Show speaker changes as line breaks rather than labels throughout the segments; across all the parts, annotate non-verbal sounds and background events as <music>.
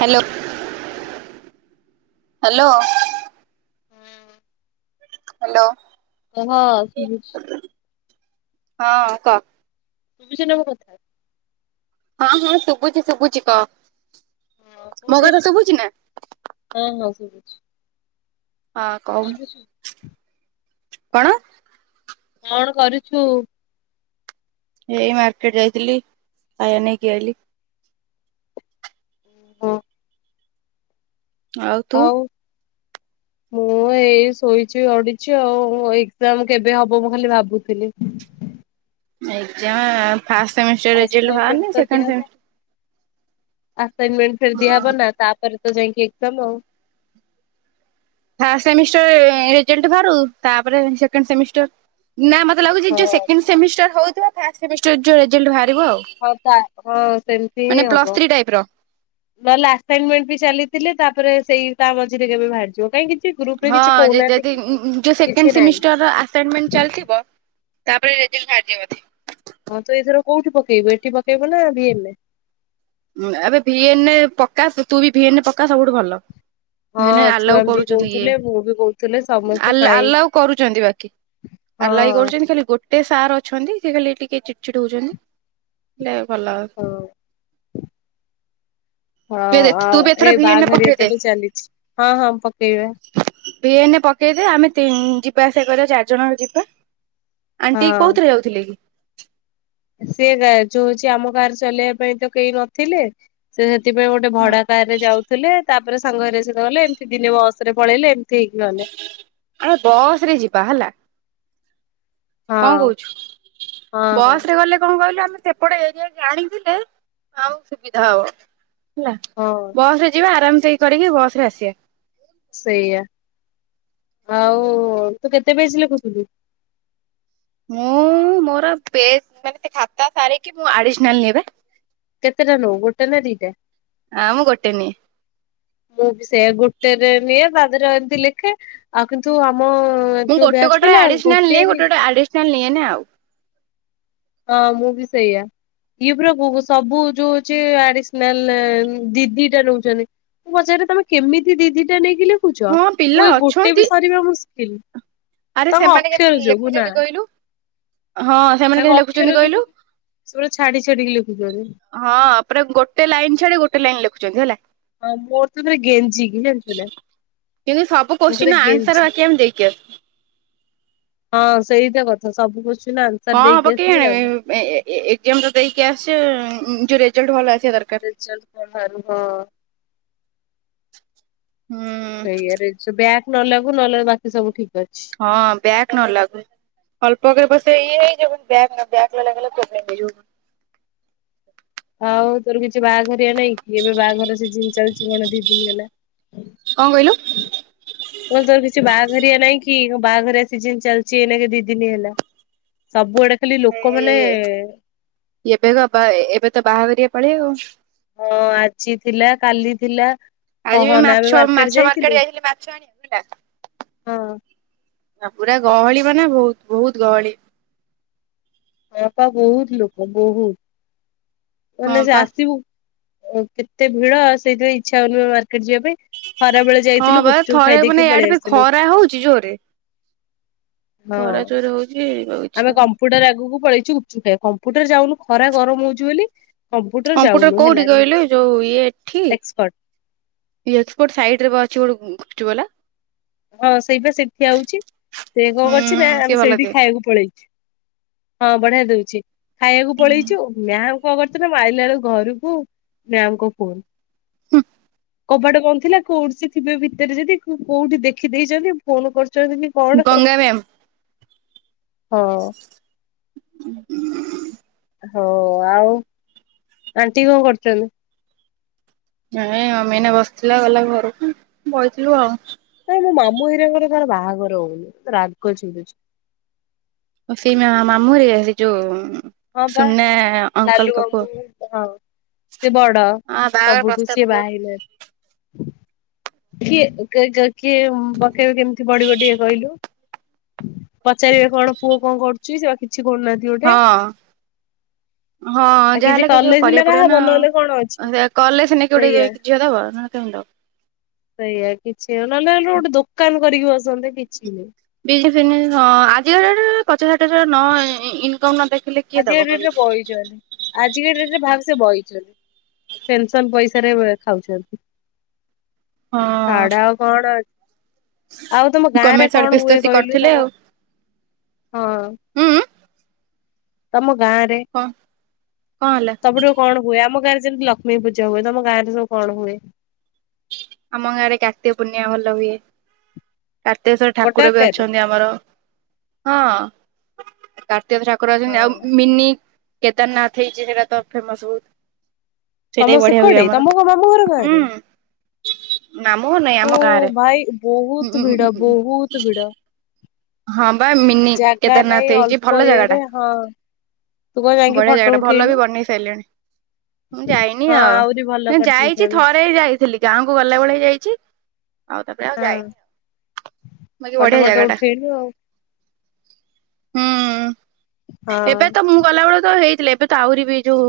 Hello hello. Hello.
କୁହ ସୁବୁଛି।
ହଁ କ
<unintelligible> କଥା।
ହଁ ହଁ ଶୁଭୁଛି ଶୁଭୁଛି କ।
ହଁ କୋଉଠି ଛୁ ହଁ ହଁ
ହଁ କହୁନୁ
କରୁଛୁ
କଣ?
କଣ କରୁଛୁ?
ଏଇ ମାର୍କେଟ ଯାଇଥିଲି ଖଇବା ନେଇକି ଆଇଲି।
ହଁ।
ଆଉ ତୁ?
ହୁ। ମୁଁ ଏଇ ଶୋଇଛି ଗଡୁଛି ଆଉ ଏକଜାମ କେବେ ହବ ମୁଁ ଖାଲି ଭାବୁଥିଲି।
Exam first semester result
assignment
ବାହାରିନି
ତ ଦିଆହବ।
ସେକେଣ୍ଡ
ଆସାଇନମେଣ୍ଟ ଫେରଦିଆ ହବ ନା ତାପରେ ତ ଯାଇକି ଏଜାମ ଆଉ।
ଫାଷ୍ଟ ସେମିଷ୍ଟର ରେଜଲଟ ବହାରୁ ତାପରେ ସେକେଣ୍ଡ ସେମିଷ୍ଟର ନା ମତେ ଲାଗୁଛି ଯୋ
ହଁ।
ସେକେଣ୍ଡ ସେମିଷ୍ଟର ହଉଥିବ ଫାଷ୍ଟ ସେମିଷ୍ଟର ଯୋଉ ରେଜଲ୍
ହଉ ତା ହଁ ସେମିତି ହି
ମାନେ ପ୍ଲସ୍
ହବ।
ଥ୍ରୀ ଟାଇପ ର
ନହେଲେ ଆସାଇନମେଣ୍ଟ ବି ଚାଲିଥିଲେ ତାପରେ ସେଇ ତା ମଝିରେ କେବେ ବାହାରିଯିବ କାହିଁକି
ହଁ ଯଦି ଯୋ
କିଛି
ସେକେଣ୍ଡ
ନାହିଁ।
ସେମିଷ୍ଟର ଚାଲିଥିବ ତାପରେ ରେଜଲଟ ବାହାର ଯିବ ବୋଧେ।
ହଁ ତ ଏଥର କୋଉଠି ପକେଇବୁ ଏଠି ପକେଇଵୁ ନା ଭିଏନରେ?
ଏବେ ଭିଏନରେ ପକା ତୁବି ଭିଏନରେ ପକା ସବୁଠୁ ଭଲ। ନାଇଁ
ହଁ ଛୁଆ
ଆଲାଉ
ବି
କରୁଛନ୍ତି ଇଏ
କହୁଥିଲେ ମୁଁ ବି କହୁଥିଲେ ସମସ୍ତେ
ଆ
କାଇଁ
ଆଲାଉ କରୁଛନ୍ତି ବାକି
ହଁ
ଆଲାଇ କରୁଛନ୍ତି ଖାଲି ଗୋଟେ ସାର୍ ଅଛନ୍ତି ସେ ଖାଲି ଟିକେ ଚିଡ ଚିଡ ହଉଛନ୍ତି ହେ ଭଲ
ହଁ। ହଁ
ତୁ
ଆଉ
ବି ଏଥର
ଏଇ
ଭିଏନେ
ବାହାଘରିଆ ତ
ପକେଇଦେ
ଏବେ ଚାଲିଛି ହଁ ହଁ ପକେଇବା
ଭିଏନ ପକେଇଦେ ଆମେ ଯିବା ଆସିବା କରିବା ଚାରି ଜଣଙ୍କ ଯିବା ଆଣ୍ଟି
ହଁ।
କୋଉଥିରେ ଯାଉଥିଲେ କି?
ସେ ଯୋଉ ହଉଛି ଆମ ଗାଁରେ ଚଲେଇବା ପାଇଁ ତ କେହି ନଥିଲେ ସେ ସେଥିପାଇଁ ଗୋଟେ
ହଁ
ଭଡା କାର ରେ ଯାଉଥିଲେ ତାପରେ ସାଙ୍ଗରେ ସେ ଗଲେ ଏମିତି ଦିନେ ବସ ରେ ପଳେଇଲେ ଏମତି
ଆରେ ବସ ରେ ଯିବା ହେଲା।
ହଁ
କଣ କହୁଛୁ
ହଁ ହଁ
ବସ ରେ ଗଲେ କଣ କହିଲୁ? ଆମେ ସେପଟେ ଏରିଆ କି ଆଣିଥିଲେ ଆଉ ସୁବିଧା ହବ। ହେଲା
ହଁ
ବସ ରେ ଯିବା ଆରାମ ସେ କରିକି ବସ ରେ ଆସିବା।
ସେଇଆ। ଆଉ ତୁ କେତେ ପେଜ ଲେଖୁଥିଲୁ?
ମୁଁ ମୋର ମାନେ ଖାତା ସାରିକି ମୁ ଆଡିସନାଲ ନିଏ ବା
କେତେ ଟା ନୋଉ ଗୋଟେ ନା ଦିଟା?
ଆ ମୁଁ ଗୋଟେନିଏ
ରେ ନିଏ ତାଧିରେରେ ଏମିତି ଲେଖେ ଆଉ କିନ୍ତୁ ଆମ
ମୁଁ
ଯୋଉ
ଗୋଟେ
ବ୍ୟାଚ
ଗୋଟେରେ
ପିଲା
ଆଡିସନାଲ ନିଏ
ଗୋଟିରେ
ଗୋଟେ
<inaudible>
ଗୋଟେ ଆଡିସନାଲ ନିଏନି ଆଉ
ହଁ ମୁଁ ବି ସେଇଆ ଇଏ ପ୍ରଭୁ ସବୁ ଯୋଉ ହଉଛି ଆଡିସନାଲ ଦିଦିଟା ନଉଛନ୍ତି ପଚାରେ ତମେ କେମିତି ଦିଦିଟା ନେଇକି ଲେଖୁଛ
ହଁ ପିଲା
ମୁଁ ଏଇ ଗୋଟେ
ଅଛନ୍ତି
ବି ସରିବା ମୁ
ଆରେ ସେମାନେ କେମିତି
ଯୋଗୁ ନା
ଲେଖୁଛନ୍ତି କହିଲୁ? ହଁ ସେମାନେ
ତାଙ୍କ
କେମିତି
ଅକ୍ଷର
ଲେଖୁଛନ୍ତି
ଯୋଗୁ
କହିଲୁ?
ସେ ପୁରା ଛାଡି ଛାଡିକି ଲେଖୁଛନ୍ତି।
ହଁ ପୁରା ଗୋଟେ ଲାଇନ ଛାଡି ଗୋଟେ ଲାଇନ ଲେଖୁଛନ୍ତି ହେଲା।
ହଁ ମୋର ତରେ ଗେଞ୍ଜି କି ଜାଣିଛୁ ନା।
କିନ୍ତୁ ସବ
ମୁଁ ପୁରା
କୋଶ୍ଚିନ ଆନ୍ସର
ଗେଞ୍ଜି।
ବାକି ଆମେ ଦେଇକି ଆସୁଛୁ।
ହଁ ସେଇଟା କଥା ସବୁ ଆନ୍ସର
ହଁ ହଁ
ଦେଇକି
ପକେଇ
ଆସିବୁ ଲାଭ
ଆଣିବ ଏଜାମ ତ ଦେଇକି ଆସ ଯୋଉ ରେଜଲ୍ଟ ଭଲ ଆସି
ସେ ଚାଲ କଣ ହଁ।
ହୁଁ
ସେଇଆରେ ବ୍ୟାଗ ନଲାଗୁ ନହ ବାକି ସବୁ ଠିକ। ଅଛି।
ହଁ ବ୍ୟାଗ ନ ଲାଗୁ ଅଳ୍ପକେ ପଛେ ଇଏ ହେଇ ବ୍ୟାଗ ବ୍ୟାଗ ଲାଗିଲା ପ୍ରୋବ୍ଲେମ ହେଇ ଯିବ।
ହଉ ତୋର କିଛି ବାହାଘର ନାଇଁ କି ଏବେ ବାହାଘର ସେ ଜିନି ଚାଲିଛି କଣ ଦି ଦିନି ହେଲା।
କଣ କହିଲୁ?
ମୋ ତ କିଛି ବାହାଘରଆ ନାଇଁ କି? ବାହାଘର ସିଜିନ ଚାଲିଛି ଏକ ଦି ଦିନି ହେଲା ସବୁଆଡେ। ଖାଲି
ଏ
ଲୋକମାନେ
ଏବେ ଏବେ ତ ବାହା କରିବାର ପଳେଇ ଆଉ।
ହଁ ଆଜି ଥିଲା କାଲି ଥିଲା।
ଆଜି ବି
କହନା ଆମେ
ମାଛ
ମାର୍କେଟ
ମାଛ
ଯାଇଥିଲୁ
ମାର୍କେଟ ଆେ ମାଛ ଆଣିବା
ହଁ
ବୁଝିଲା। ପୁରା ଗହଳି ମାନ ବହୁତ ବହୁତ ଗହଳି।
ହଁ ପା ବହୁତ ଲୋକ ବହୁତ
ହଁ
ମାନେ ସେ
ବା
ଆସିବ ଓଉ କେତେ ଭିଡଉ ସେଇଥିପାଇଁ ଇଚ୍ଛା ହଉନି ପା ମାର୍କେଟ ଯିବା ପାଇଁ। ଖରା ବେଳେ
ହଁ
ଯାଇଥିଲୁ
ବା
ଗୁପଚୁପ
ଥରେ ମାନେ
ଖାଇଦେଇକି
ଇଆଡେ
ପଳେଇ
ବି
ଆସିଲୁ।
ଖରା ହଉଛି ଜୋରେ
ହଁ
ଖରା ଜୋରେ ହଉଛି ଆଉ ଇଚ୍ଛା
ଆମେ କମ୍ପ୍ୟୁଟର ଆଗକୁ ପଳେଇୁଚୁ ଖ କମ୍ପୁଟର ଯାଉନୁ ଖରା ଗରମ ହଉଛି ବୋଲି।
କମ୍ପ୍ୟୁଟର
ଯାଉନୁ ହେଲା
କୋଉଠି କହିଲେ ଯୋଉ ଇଏ ଏଠି।
ଏକ୍ସପର୍ଟ
ଏକ୍ସପୋର୍ଟ ସାଇଟ ରେ ବା ଅଛି ଗୁପଚୁପ ବାଲା।
ହଁ ସେଇପା ସେଇଠି ଆଉଛି ସେ କଣ
ହୁଁ
କରୁଛି ନା
ସିଏ
ଆମେ
ଭଲ
ସେଇଠି
ଦିଏ
ଖାଇବାକୁ ପଳେଇଛୁ। ହଁ ବଢିଆ ଦଉଛି ଖାଇବାକୁ ପଳେଇଛୁ ମ୍ୟାମ କଣ କରିଥିଲେ ନା ମାରିଲା ବେଳକୁ ଘରକୁ ରାମ କ ଫୋନ।
ହୁଁ।
କବାଟ କଣ ଥିଲା କୋଉଠି ସେ ଥିବେ ଭିତରେ ଯଦି କୋଉଠି ଦେଖିଦେଇଛନ୍ତି ଫୋନ କରୁ ଚନ୍ତି କି କବାଟ ଖୋଲ।
ହଁ।
ହଁ ଆଉ ଆଣ୍ଟି କଣ କରୁଛନ୍ତି?
ନାଇଁ ମମି ଏଇନା ବସିଥିଲା ଗଲା ଘରକୁ ବଇଥିଲୁ ଆଉ।
ନାଇଁ ମୋ ମାମୁଁ ଏରାଙ୍କର କଣ ବାହାଘର ହଉନି ରାଗ ଚିଡୁଛି।
ସେ ମା ମାମୁ ହରୀକା ସେ ଯୋଉ
ହଁ ବା
ସୁନା
ଲାଲୁ
ଅଙ୍କଲଙ୍କ ପୁଅ
ମାମୁ ହଁ। ସେ ବଡ
ହଁ ବାହାଘର
ସବୁଠୁ
ପ୍ରସ୍ତାବ
ସେ ବାହା
କହୁନ
ହେଇ ନାଆ କିଏ କେ ଜାଣେ କିଏ ପକେଇବେ କେମିତି ବଢିବ ଟିକେ କହିଲୁ? ପଚାରିବେ କଣ ପୁଅ କଣ କରୁଚି, ସେ ବା କିଛି କରୁନାହାନ୍ତି ଗୋଟେ।
ହଁ ହଁ
ଆଉ
ଯାହାହେଲେ କିଛି
କଲେ ସିନା
କରିବାକୁ ପଡିବ
କାହା
ନା,
ହବ ନହେଲେ କଣ ଅଛି
ସେ କଲେ ସିନା କିଏ ଗୋଟେ ଯାଇକି ଝିଅ ଦବ। କିମ୍ ଦବ?
ସେଇଆା କିଛିଉ ନହେଲେ ଗୋଟେ ଦୋକାନ କରିକି ବସନ୍ତେ କିଛି ନାଇଁ।
ବିଲ୍ଡି ଫିଲ୍ଡି ହଁ ଆଜିକା ଡେଟ୍ ରେ ପଚାଶହଜାର ନ ଇ ଇନ ଇନକମ୍ ନ ଦେଖିଲେ କିଏ ଦବ
ଆଜିକା ଡେଟରେ
କହିଲୁ।
ବଇଚନ୍ତି ଆଜିକା ଡେଟରେ ଭାବ ସେ ବଇଚନ୍ତି। ପେନସନ ପଇସାରେ ଏ ଖାଉଚନ୍ତି।
ହଁ
ଖାଡା ଆଉ କଣ ଅଛି? ଆଉ ତମ ଗାଁ ରେ
ଗମେଣ୍ଟ
କଣ
ସର୍ଭିସ୍ ତ
ହୁଏ
ସେ
କହିଲୁ
କରିଥିଲେ
ତମ
ଆଉ
ହଁ।
ଉଁ ଉଁ
ତମ ଗାଁରେ
କଣ କଣ ହେଲା?
ସବୁଠୁ କଣ ହୁଏ ଆମ ଗାଁରେ ଯେମିତି ଲକ୍ଷ୍ମୀ ପୂଜା ହଏ ତ ମ ଗାଁ ରେ ସବୁ କଣ ହୁଏ?
ଆମ ଗାଁ ରେ କାର୍ତିକ ପୂର୍ଣ୍ଣିମା ଭଲ ହୁଏ। କାର୍ତ୍ତିେଶଶ୍ଵର
ବଡ
ଠାକୁର ବି
ଆକାରରେ
ଅଛନ୍ତି ଆମର, ହଁ। ଠାକୁର ଅଛନ୍ତି ଆଉ ମିନି କେଦାରନାଥ ହେଇଚି, ସେଇଟା ତ ଫେମସ ବହୁତ। ସେଇଟା
ତମ
ବି ବଢିଆ ହୁଏ
ସେକଡେ
ଆମର
ତମ କଣ ମାମୁଁ ଘର ଗାଁରେ?
ହୁଁ। ନାମ ନାହିଁ
ଓ
ଆମ ଗାଁରେ
ଭାଇ
ହୁଁ
ବହୁତ
ହୁଁ ହୁଁ
ଭିଡ
ହୁଁ
ବହୁତ ଭିଡ।
ହୁଁ। ହଁ ବା ମିନି
ଜାଗା ନାଇଁ
କେଦାରନାଥ ହେଇଚି
ଅଳ୍ପ
ଭଲ ଜାଗା ଟା।
ଇଏରେ ହଁ ତୁ କଣ ଯାଇକି
ବଢିଆ
ଫଟୋ
ଜାଗା ଟା ଭଲ
ଉଠେଇନୁ?
ବି ବନେଇ ସାରିଲେଣି। ମୁଁ ଯାଇନି
ହଁ
ଆଉ
ଆହୁରି ଭଲ
ମୁ ଯାଇଚି
କରିଦେଇଛନ୍ତି
ଥରେ ଯାଇଥିଲି ଗାଁକୁ ଗଲା ବଳେ ଯାଇଚି। ଆଉ ତାପରେ ଆଉ
ହଁ
ଯାଇନି, ବାକି
ଫଟୋ
ବଢିଆ
ଫଟୋ
ଜାଗା ଟା।
ଉଠେଇଲୁ ଆଉ
ହୁଁ ଏବେ
ହଁ।
ତ ମୁଁ ଗଲାବେଳେ ତ ହେଇଥିଲି, ଏବେ ତ ଆହୁରି ବି ଏ ଯୋଉ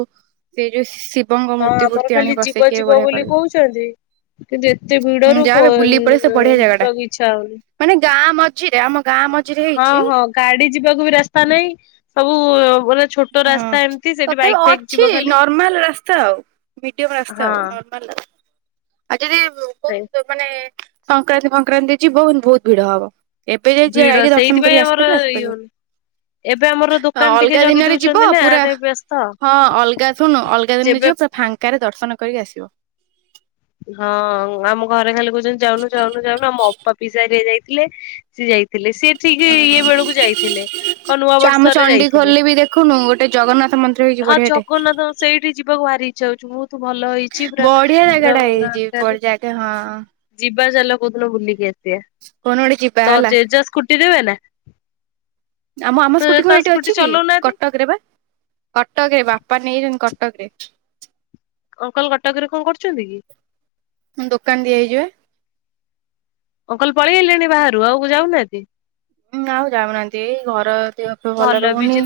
ସେ ଯୋଉ ଶିବଙ୍କ
ହଁ
ମୂର୍ତ୍ତି
ଆମର
ଫୂର୍ତ୍ତି ଆଣି
ଖାଲି ଯିବ
ବସେଇକି ଏବେ
ଯିବ
ବଢ଼ିଆ
ବୋଲି
କରିଲେ
କହୁଛନ୍ତି କିନ୍ତୁ ଏତେ
ହଁ
ଭିଡରୁ କୋ
ଯାବେ ବୁଲିକି ପଳେଇ ଆସେ, ବଢିଆ ଜାଗା ଟା
ଯିବାକୁ ଇଚ୍ଛା ହଉନି
ମାନେ ଗାଁ ମଝି ଆମ ଗାଁ ମ
ହଁ ହଁ ଗାଡି ଯିବାକୁ ବି ରାସ୍ତା ନାହିଁ ସବୁ ମାନେ ଛୋଟ
ହଁ
ରାସ୍ତା ଏମିତି ସେଠି
ତଥାପି
ବାଇକ ଫାଇକ ଯିବ
ଅଛି
ଖାଲି
ନର୍ମାଲ ରାସ୍ତା ଆଉ। ମିଡିୟମ୍ ରାସ୍ତ
ହଁ
ଆଉ ନର୍ମାଲ। ଆଉ ଯଦି
ଥାଏ।
କୋଉ ମାନେ ସଂକ୍ରାନ୍ତି ଫକ୍ରାନ୍ତି ଯିବୁ, ବହୁତ ଭିଡ ହବ। ଏବେ ଯାଇ
ଭିଡ
ଯାଇକି ଦର୍ଶନ
ସେଇଥିପାଇଁ
କରିକି
ଆମର
ଆସିପାରିବ
ଇଏ
ଆସିପାରିବୁ,
ହଉନି। ଏବେ ଆମର
ଆଉ
ଦୋକାନ ଟିକେ
ଅଲଗା
ଜଗି
ଦିନରେ ଯିବ
ଦଉଛନ୍ତି ନା
ପୁରା
ଟିକେ ବ୍ୟସ୍ତ।
ହଁ ଅଲଗା ଶୁନୁ ଅଲଗା ଦିନରେ
ଯେବେ
ଯିବ, ପୁରା ଫାଙ୍କାରେ ଦର୍ଶନ କରିକି ଆସିବ।
ହଁ ଆମ ଘରେ ଖାଲି କହୁଚନ୍ତି ଯାଉନୁ, ଯାଉନୁ, ଯାଉନୁ ଆମ ଅପା ପିଇସା ହରିକା ଯାଇ ଥିଲେ, ସେ ଯାଇ ଥିଲେ ସିଏ ଠିକ ଇଏ ବଳକୁ ଯାଇଥିଲେ, କ ନୂଆ
ଆମ
ବର୍ଷରେ ଯାଇଥିଲେ
ଚଣ୍ଡିଖୋଲରେ ବି ଦେଖୁନୁ ଗୋଟେ ଜଗନ୍ନାଥ ମନ୍ଦିର ହେଇଛି
ହଁ
ବଢିଆଟେ।
ଜଗନ୍ନାଥ ସେଇଠି ଯିବାକୁ ବାହାରି ଇଚଛା ହଉଚି, ବହୁତ ଭଲ ହେଇଚି ପୁରା ପୁରା
ଟା
ଭଲ
ହେଇ ଯିବି ପ ଯାଗା ହଁ ହଁ।
ବା ଚାଲ କୋଉ ଦିନ ବୁଲିକି ଆସିବା।
ଗୋଟେ ଯିବା
ତୋର
ହେଲା।
ଜେଜ ସ୍କୁଟି ରୁଏ ନା
ଆମ ଆମ
ତ ତ
ସ୍କୁଟିକୁ ଏଇଠି
ସ୍କୁଟି
ଅଛି କି?
ଚଲଉନାହାନ୍ତି
କଟକରେ ବା କଟକ ରେ ବାପା ନେଇ କଟ କ ରେ
ଅଙ୍କଲ କଟକରେ କଣ କରୁଚନ୍ତି କି?
ଦୋକାନ ଦିଆ ହେଇଚି ପା।
ଅଙ୍କଲ ପଳେଇଗଲେଣି ବାହାରୁ ଆଉ ଯାଉନାହାନ୍ତି?
ନା ଆଉ ଯାଉନାହାନ୍ତି, ଏଇ ଘର ଦେହପାହ ଭଲ ରହୁନି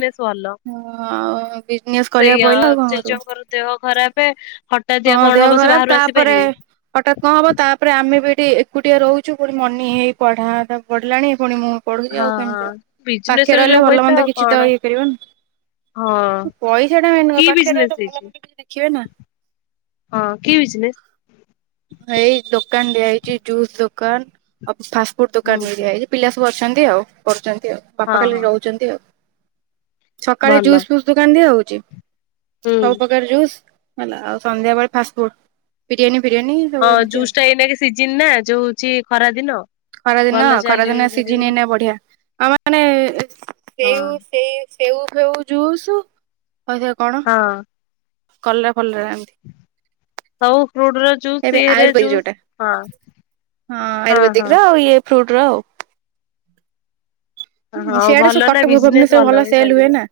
ଆଉ ବିଜନେସ କରି
ଏଇଆ ଜେଜେଙ୍କର ଦେହ ଖରାପେ। ହଠାତିଆ
ହଁ
କଣ
ଦେହ
ହବ ସେ
ଖରାପ
ବାହାରୁ
ତାପରେ
ଆସିପାରିବେ।
ହଠାତ୍ କଣ ହବ ତାପରେ ଆମେ ବି ଏଠି ଏକୁଟିଆ ରହୁଛୁ ପୁଣି ମନି ପଢା ଟା ପଢିଲାଣି ପୁଣି ମୁଁ ପଢୁଛି
ହଁ
ଆଉ
ହଁ।
କେମିତି ଆଉ
ବିଜନେସ
ପାଖେ
ରେ
ରହିଲେ
ଯୋଉ
ଭଲ
ପଇସା
ମନ୍ଦ
ଆଉ
କିଛି
କଣ।
ତ ଇଏ କରିବନି।
ହଁ।
ପଇସା ଟା
କି
ମେନ ପାଖରେ
ବିଜନେସ୍
ତ ଭଲ ଭଲ
ହେଇଛି
କିଛି ଦେଖିବେ ନା।
ହଁ କି ବିଜନେସ।
ଏଇ ଦୋକାନ ଦିଆାଇଛି ଜୁସ୍ ଦୋକାନ ଆଉ ଫାଷ୍ଟ ଫୁଡ
ହୁଁ
ଦୋକାନ ବି
ହୁଁ
ଦିଆଯାଇଛି ପିଲା ବାବୁ ଅଛନ୍ତିଆଉ କରୁଛନ୍ତି ଆଉ
ହଁ
ବାପା ଖାଲି
ହଁ
ରହୁଛନ୍ତି ଆଉ। ସକାଳେ
ଭଲ।
ଜୁସ୍ ଫୁସ୍ ଦୋକାନ ଦିଆ ହଉଛି
ହୁଁ।
ସବୁ ପ୍ରକାର ଜୁସ୍। ହେଲା ଆଉ ସନ୍ଧ୍ୟାବେଳେ ଫାଷ୍ଟ ଫୁଡ ବିରିୟାନୀ ଫିରିୟାନୀ। ସବୁ
ହଁ
ଏମିତି ଆଉ
ଜୁସ୍ ଟା ଏଇନାକେସିଜିିନ ନା ଯୋଉଛି ଖରା ଦିନ।
ଖରାଦିନ
ଭଲ ଚାଲିବ
ଖରାଦିନ
କରିବ।
ସିଝିନିଏଇନା ବଢିଆ ଆମେ ମାନେ ସେ
ହଁ।
ସେଇ ସେଉ ଫେଉ ଜୁସ କହିଥା କଣ
ହଁ
କଲେ ଭଲରେ ଏନ୍ତି।
ହଉ ଫ୍ରୁଟ ର ଜୁସ ଏର
ଆୟୁର୍ବେଦିକ
ଜୁସ
ଯୋଉଟା
ହଁ।
ହଁ ଆୟୁର୍ବେଦିକ ର ଆଉ ଇଏ ଫ୍ରୁଟ ର ଆଉ।
ହଁ
ସେଆଡେ
ଭଲ
ସବୁ
ନା
କଟକ
ବିଜନେସ୍
ଭୁବନେଶ୍ଶର ଭଲ
ବି
ସେଲ ହୁଏ
ଚାଲିବ।
ନା।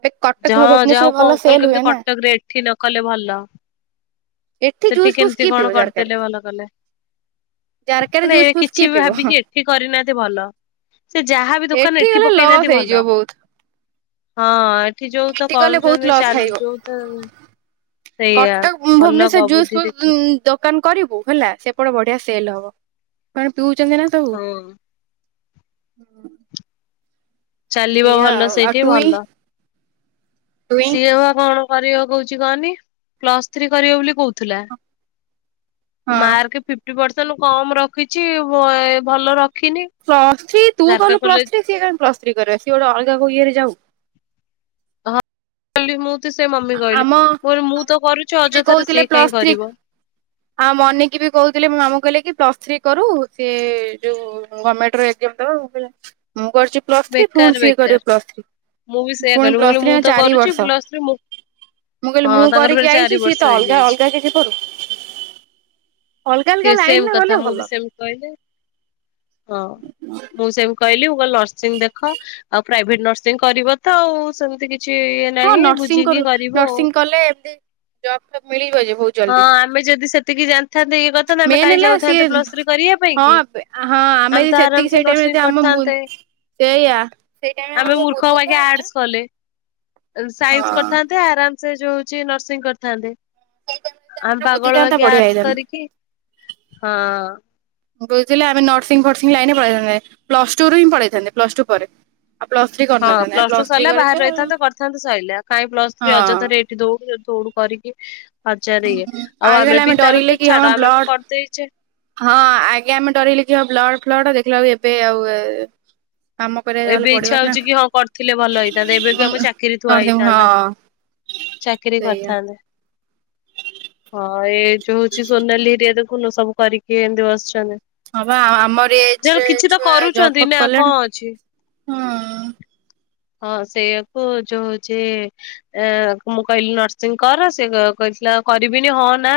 ଏବେ କଟକ ଭୁବନେଶ୍ୱର ଭ ଲସେଲ ହୁଏ। ନା
ରେ ଏଠି ନ କଲେ ଭଲ।
ଏଠି
ସେଠି
ଜୁସ୍ ଫୁସ୍
କେମିତି
କିଏ
କଣ
ପିଇବ ଜାରକାରେ
କରିଦେଲେ ଭଲ କଲେ।
ଜାରକାରେ
ମ
ଜୁସ୍
ଏ
ଫୁସ୍ କିଏ
କିଛି ବି
ପିଇବ
ଭାବିକି ଏଠି କରିନାହାନ୍ତି ଭଲ। ସେ ଯାହାବ ଦୋକାନ ଏଠି
ଗଲେ
ପକେଇନାହାନ୍ତି
ଲସ୍ ହେଇଯିବ
ଭଲ।
ବହୁତ
ହଁ ଏଠି ଯୋଉ ତ
ଗଲେ ବହୁତ
କରୁଛନ୍ତି
ଲସ୍
ଚାଲି
ଖାଇବ
ଯୋଉ ତ ସେଇଆ
କଟକ
ଭଲ
ଭୁବନେଶ୍ର
କ
ଜୁସ୍
ବୁଦ୍ଧି
ଫୁସ
ଦେଖି
ଦୋକାନ କରିବୁ ହେଲା ସେପଟେ ବଢିଆ ସେଲ ହବ କଣ ପିଉଛନ୍ତି ନା ସବୁ।
ହଁ
ହୁଁ।
ଚାଲିବା ଭଲ ସେଇଠି
ଟୁଇଁ
ଭଲ।
ଟୁଇଁ ହଁ
ସିଏ ଭା କଣ। କରିବ କହୁଛି କହନି ପ୍ଲସ ଥ୍ରୀ କରିବ ବୋଲି କହୁଥିଲା। ମାର୍କ ଫିଟି ପରସେଣ୍ଟ କମ ରଖିଛି ଭଲ ରି
ପ୍ଲର୍ଥୀ ତୁ କଲୁ ପ୍ଲସର୍ଥୀ ସିଏ କାହିଁକି ପ୍ଲସର୍ଥୀ କରିବ ସିଏ ଗୋଟେ ଅଲଗା କୋଉ ଇଏରେ ଯାଉ।
ହଁ କଲି ମୁଁ। ସେ ମମି କହିଲି
ଆମ
ମୁ କହିଲ ମୁଁ
ଆମ
ତ କରୁଛି ଅଯଥାରେ ସିଏ କାଇହିଁ କରିବ।
ଆଁ ମନିକି ବି କହୁଥିଲେ ମୁଁ ଆମକୁ କହିଲେ କି। ପ୍ଲସ୍ ଥ୍ରୀ କରୁ ସେ ଯୋଉ ଗର୍ମେଣ୍ଟ ଏଜାମ ଦେବା ମୁ କରୁଛି ପ୍ଲସ୍ ଥ୍ରୀ
ବେକାର
ପୁଣି ସିଏ
ବେକାର।
କରିବେ ପ୍ଲସ୍ ଥ୍ରୀ।
ମୁଁ ବି ସେୟା
ପୁଣି
କଲି ମୁ
ପ୍ଲସ୍
କହିଲଲେ
ଥ୍ରୀ
ମୁଁ ତ
ଚାରି
କରୁଛି
ବର୍ଷ
ପ୍ଲସ ର୍ଥୀ ମୁ।
ମୁଁ କହିଲି
ହଁ
ମୁଁ
ତାଙ୍କର
କରିକି
ଫେରେ
ଆଇଛି
ଚାରି
ସିଏ
ବର୍ଷ
ତ ଅଲଗା
ହେଇଯାଇଛି।
ଅଲଗା କିଛି କରୁ ଅଲଗା ଅଲଗା
ଟିକେ ସେମ
ଲାଇନରେ ଗଲେ
କଥା ମୁଁ
ଭଲ
ବି ସେମିତି କହିଲି। ହଁ ମୁଁ ସେମ। କହିଲି କ ନର୍ସିଂ ଦେଖ ଆଉ ପ୍ରାଇଭେଟ ନର୍ସିଂ କରିବ ତ ଆଉ ସେମିତି କିଛି। ଇଏ
ହଁ
ନାହିଁ
ନର୍ସିଂ
ବୁଝିକି
କରୁ
କରିବ ଆଉ।
ନର୍ସିଂ କଲେ ଏମତି ଜବ୍ ଫବ୍ ମିଳିିବ ଯେ ବହୁତ।
ହଁ
ଜଲ୍ଦି
ଆମେ ଯଦି ସେତିକି ଜାଣିଥାନ୍ତେ ଇଏ କଥାନ୍ତ ଆମେ
ମେନ୍
କାହିଁ
ହେଲା ସିଏ
ଯାଉଥାନ୍ତେ ପ୍ଲସ ରେ କରିବା ପାଇଁ
ହଁ
କି।
ହଁ
ଆମେ
ଯଦି
ତ
ସେତିକି ସେଇ
ଆରାମସେ
ଟାଇମରେ ଯଦି
ନର୍ସିଂ
ଆମ ମୁ
କରିଥାନ୍ତେ।
ସେଇଆ ସେଇ ଟାଇମରେ
ଆମେ
ଯଦି
ମୂର୍ଖ ପାଖେ
ବୁଝିଥାନ୍ତେ
ଆର୍ଟସ୍ କଲେ।
ହଁ
ସାଇନ୍ସ କରିଥାନ୍ତେ ଆରାମ ସେ ଯୋଉ ହଉଛି ନର୍ସିଂ କରିଥାନ୍ତେ।
ସେଇ ଟାଇମରେ ଯଦି
ଆମେ
ଆମର
ପାଗଳ
ବୁଝିଥାନ୍ତା
ବାଗେ
ବଢିଆ
ଆର୍ଟସ
ହେଇଥାନ୍ତା।
କରିକି ହଁ।
ବୁଝିଲଥିଲେ ଆମେ ନର୍ସିଂ ଫର୍ସିଂ ଲାଇନ ପଢେଇଥାନ୍ତେ ପ୍ଲସ ଟୁ ର ହିଁ ପାଇଥାନ୍ତ ପ୍ଲସ ଟୁ ପରେ। ଆଉ ପ୍ଲସ ଥ୍ରୀ
ହଁ
କରିନଥାନ୍ତେ ଆମେ
ପ୍ଲସ ଟୁ
ଥ୍ରୀ
ସରିଲା
କରିଛେ
ବାହାରେ
ଆଉ ହଁ।
ରହିଥାନ୍ତେ କରିଥାନ୍ତତା ସରା କାଇଁ ପ୍ଲସ ଥ୍ରୀ ଅଯଥାରେ ଏଇଠି ଦଉୁ ଯି। ଉଡୁ କରିକି ହଜାର ଏ ଆଉ
ଆଗେ ଖାଲି
ଆମେ ବି ତ
ଡରିଲେ
ତ
କି ହଁ
ଛାଡ ଆମେ ବି
ବ୍ଲଡ
କରିଦେଇଛେ।
ହଁ ଆଜ୍ଞା ଆମେ ଡରିଲେଖ ବ୍ଲଡ ଫ୍ଲଡ ଦେଖିଲା ବ ଏବେ ଆଉ -
ଏବେ ଇଚଛା ହଉଛି କି ହଁ କରିଥିଲେ ଭଲ ହେଇଥାନ୍ତା ଏବେ କି ଆମ ଚାକିରି ଥୁଆ
ନର୍ସିଂ ହଁ
ହେଇଥାନ୍ତା ଚାକିରୀ
ସେଇଆ।
କରିଥାନ୍ତେ। ହଁ ଏଇ ଯୋଉ ହଉଛି ସୋନାଲି ଏିରିଆ ଦେଖୁନୁ ସବୁ କରିକି ଏମିତି ବସିଛନ୍ତି।
ହବା ଆଉ ଆମର ଏଜ
ଯେ
ରେ
କିଛି ତ
ଛୁଆ
କରୁଛନ୍ତି
ଜପ୍ ଅପ
ନା କଣ
କଲେଣି।
ଅଛି
ହଁ
ହଁ ସେଇଆାକୁ ଯୋଉ ହଉଛି ମୁଁ କହିଲି ନର୍ସିଂ କର ସେ ନାଁ କରିବିନି ହଁ ନାଁ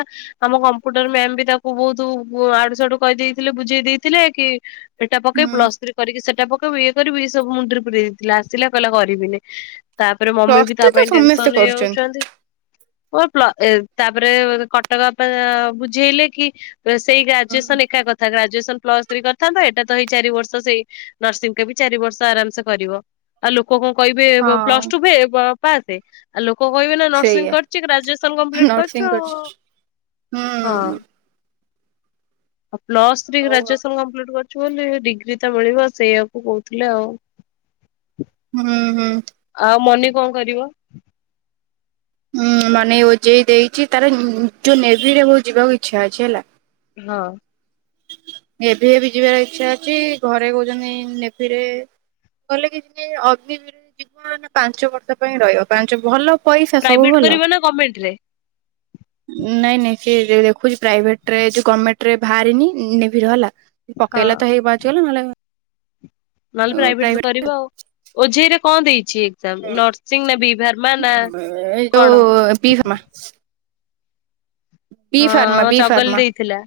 ଆମ କମ୍ପୁଟର ମେଲ୍ ବି ତାକୁ ବହୁତ ଆଡୁ ସାଡୁ କହିଦେଇଥିଲେ ବୁଝି ଦେଇଥିଲେ ଏଠି ଏଟା ପକେଇି
ହୁଁ
ପ୍ଲସ୍ ଥ୍ରୀ କରିକି ସେଟା ପକେଇବୁ ଏ କରିବି ଏସବୁ ମୁଣ୍ଡରେ ପୁରେଇ ଦେଇଥିଲା ଆସିଲା କହିଲା କରିବିନି ତାପରେ ମମି
ପ୍ଲସ୍
ବି ତା
ଥ୍ରୀ ତ
ପାଇଁ
ସମସ୍ତେ
ଟେନସନ
କରୁଛନ୍ତି।
ହେଇଯାଉଛନ୍ତି ଅ ପ୍ଳ ତାପରେ କଟକ ବାପା ବୁଝେଇଲେ କି ସେଇ ଗ୍ରାଜଏସନ୍ ଏକା କଥା ଗ୍ରାଜ ଯେ ସେ ପ୍ଲସ ଥ୍ରୀ କରିଥାନ୍ତା ଏଇଟା ତ ହେଇ ଚାରି ବର୍ଷ ସେଇ ନର୍ସିଂ କି ବି ଚାରି ବର୍ଷ ଆରାମସେ ପାରିବ ଆଉ ଲୋକ କଣ କହିବେ ପ୍ଲସ
ହଁ
ଟୁ ଫେ ପାସ ଆଉ ଲୋ କ କହିବି ନା ନର୍ସିଂ
ସେଇଆ
କରିଛି ଗ୍ରାଜୁଏସନ କମ୍ପ୍ଲିଟ
ନର୍ସିଂ
କରୁଛୁ ଆଉ
କରିଛି
ହଁ
ହୁଁ।
ଆଉ ପ୍ଲସ ଥ୍ରି
ହଉ ଆଉ
ଗ୍ରାଜୁଏସନ୍ କମ୍ପିଟି କରିଛି ନହେନେ ଡିଗ୍ରୀ ତା ମିଳିବ ସେଇଆକୁ କହୁଥିଲେ ଆଉ
ହୁଁ ହୁଁ।
ଆଉ ମନି କଣ କରିବ?
ହଁ ମାନେ ଓଜେଇ ଦେଇଛି ତାର ହୁ ନେଭି ରେ ବହୁତ ଯିବାକୁ ଇଚ୍ଛା ଅଛି ହେଲା।
ହଁ।
ନେଭିରେ ବି ଯିବାର ଇଚ୍ଛା ଅଛି ଘରେ କହୁଛନ୍ତି ନେଭିରେ କହଲେ କି ଯ ଅଗ୍ନିରେ ଯିବ ମେ ପାଞ୍ଚ ବର୍ଷ ପାଇଁ ରହିବ ପାଞ୍ଚ ଭଲ ପଇସା ସବୁ
ପ୍ରାଇଭେଟ
ଭଲ
କରିବ ନା ଗମେଣ୍ଟ ରେ
ନାଇଁ ନାଇଁ। ସେଏ ଦେ ଦେଖୁଛି ପ୍ରାଇଭେଟ ରେ ଯ ଗଭର୍ଣ୍ଣମେଣ୍ଟ ରେ ବାହାରିନି ନେଭିର ହେଲା।
ହଁ।
ପକେଇଲା ତ ହେଇବାଜିଗଲା ନହେଲେ
ନହେଲେ ପ୍ରାଇଭେଟରେ
ପ୍ରାଇଭେଟ
କରିବ ଆଉ ଓଝେଇରେ କଣ ଦେଇଛି ଛି ନର୍ସିଂ ନା ବି ବାର୍ମା ନା
ଏ
କଣ?
ଯୋଉ ବି ଫାର୍ମା ବି
ହଁ
ଫାର୍ମା
ଆମ
ବି
ଚଗଲି
ଫାର୍ମା।
ଦେଇଥିଲା।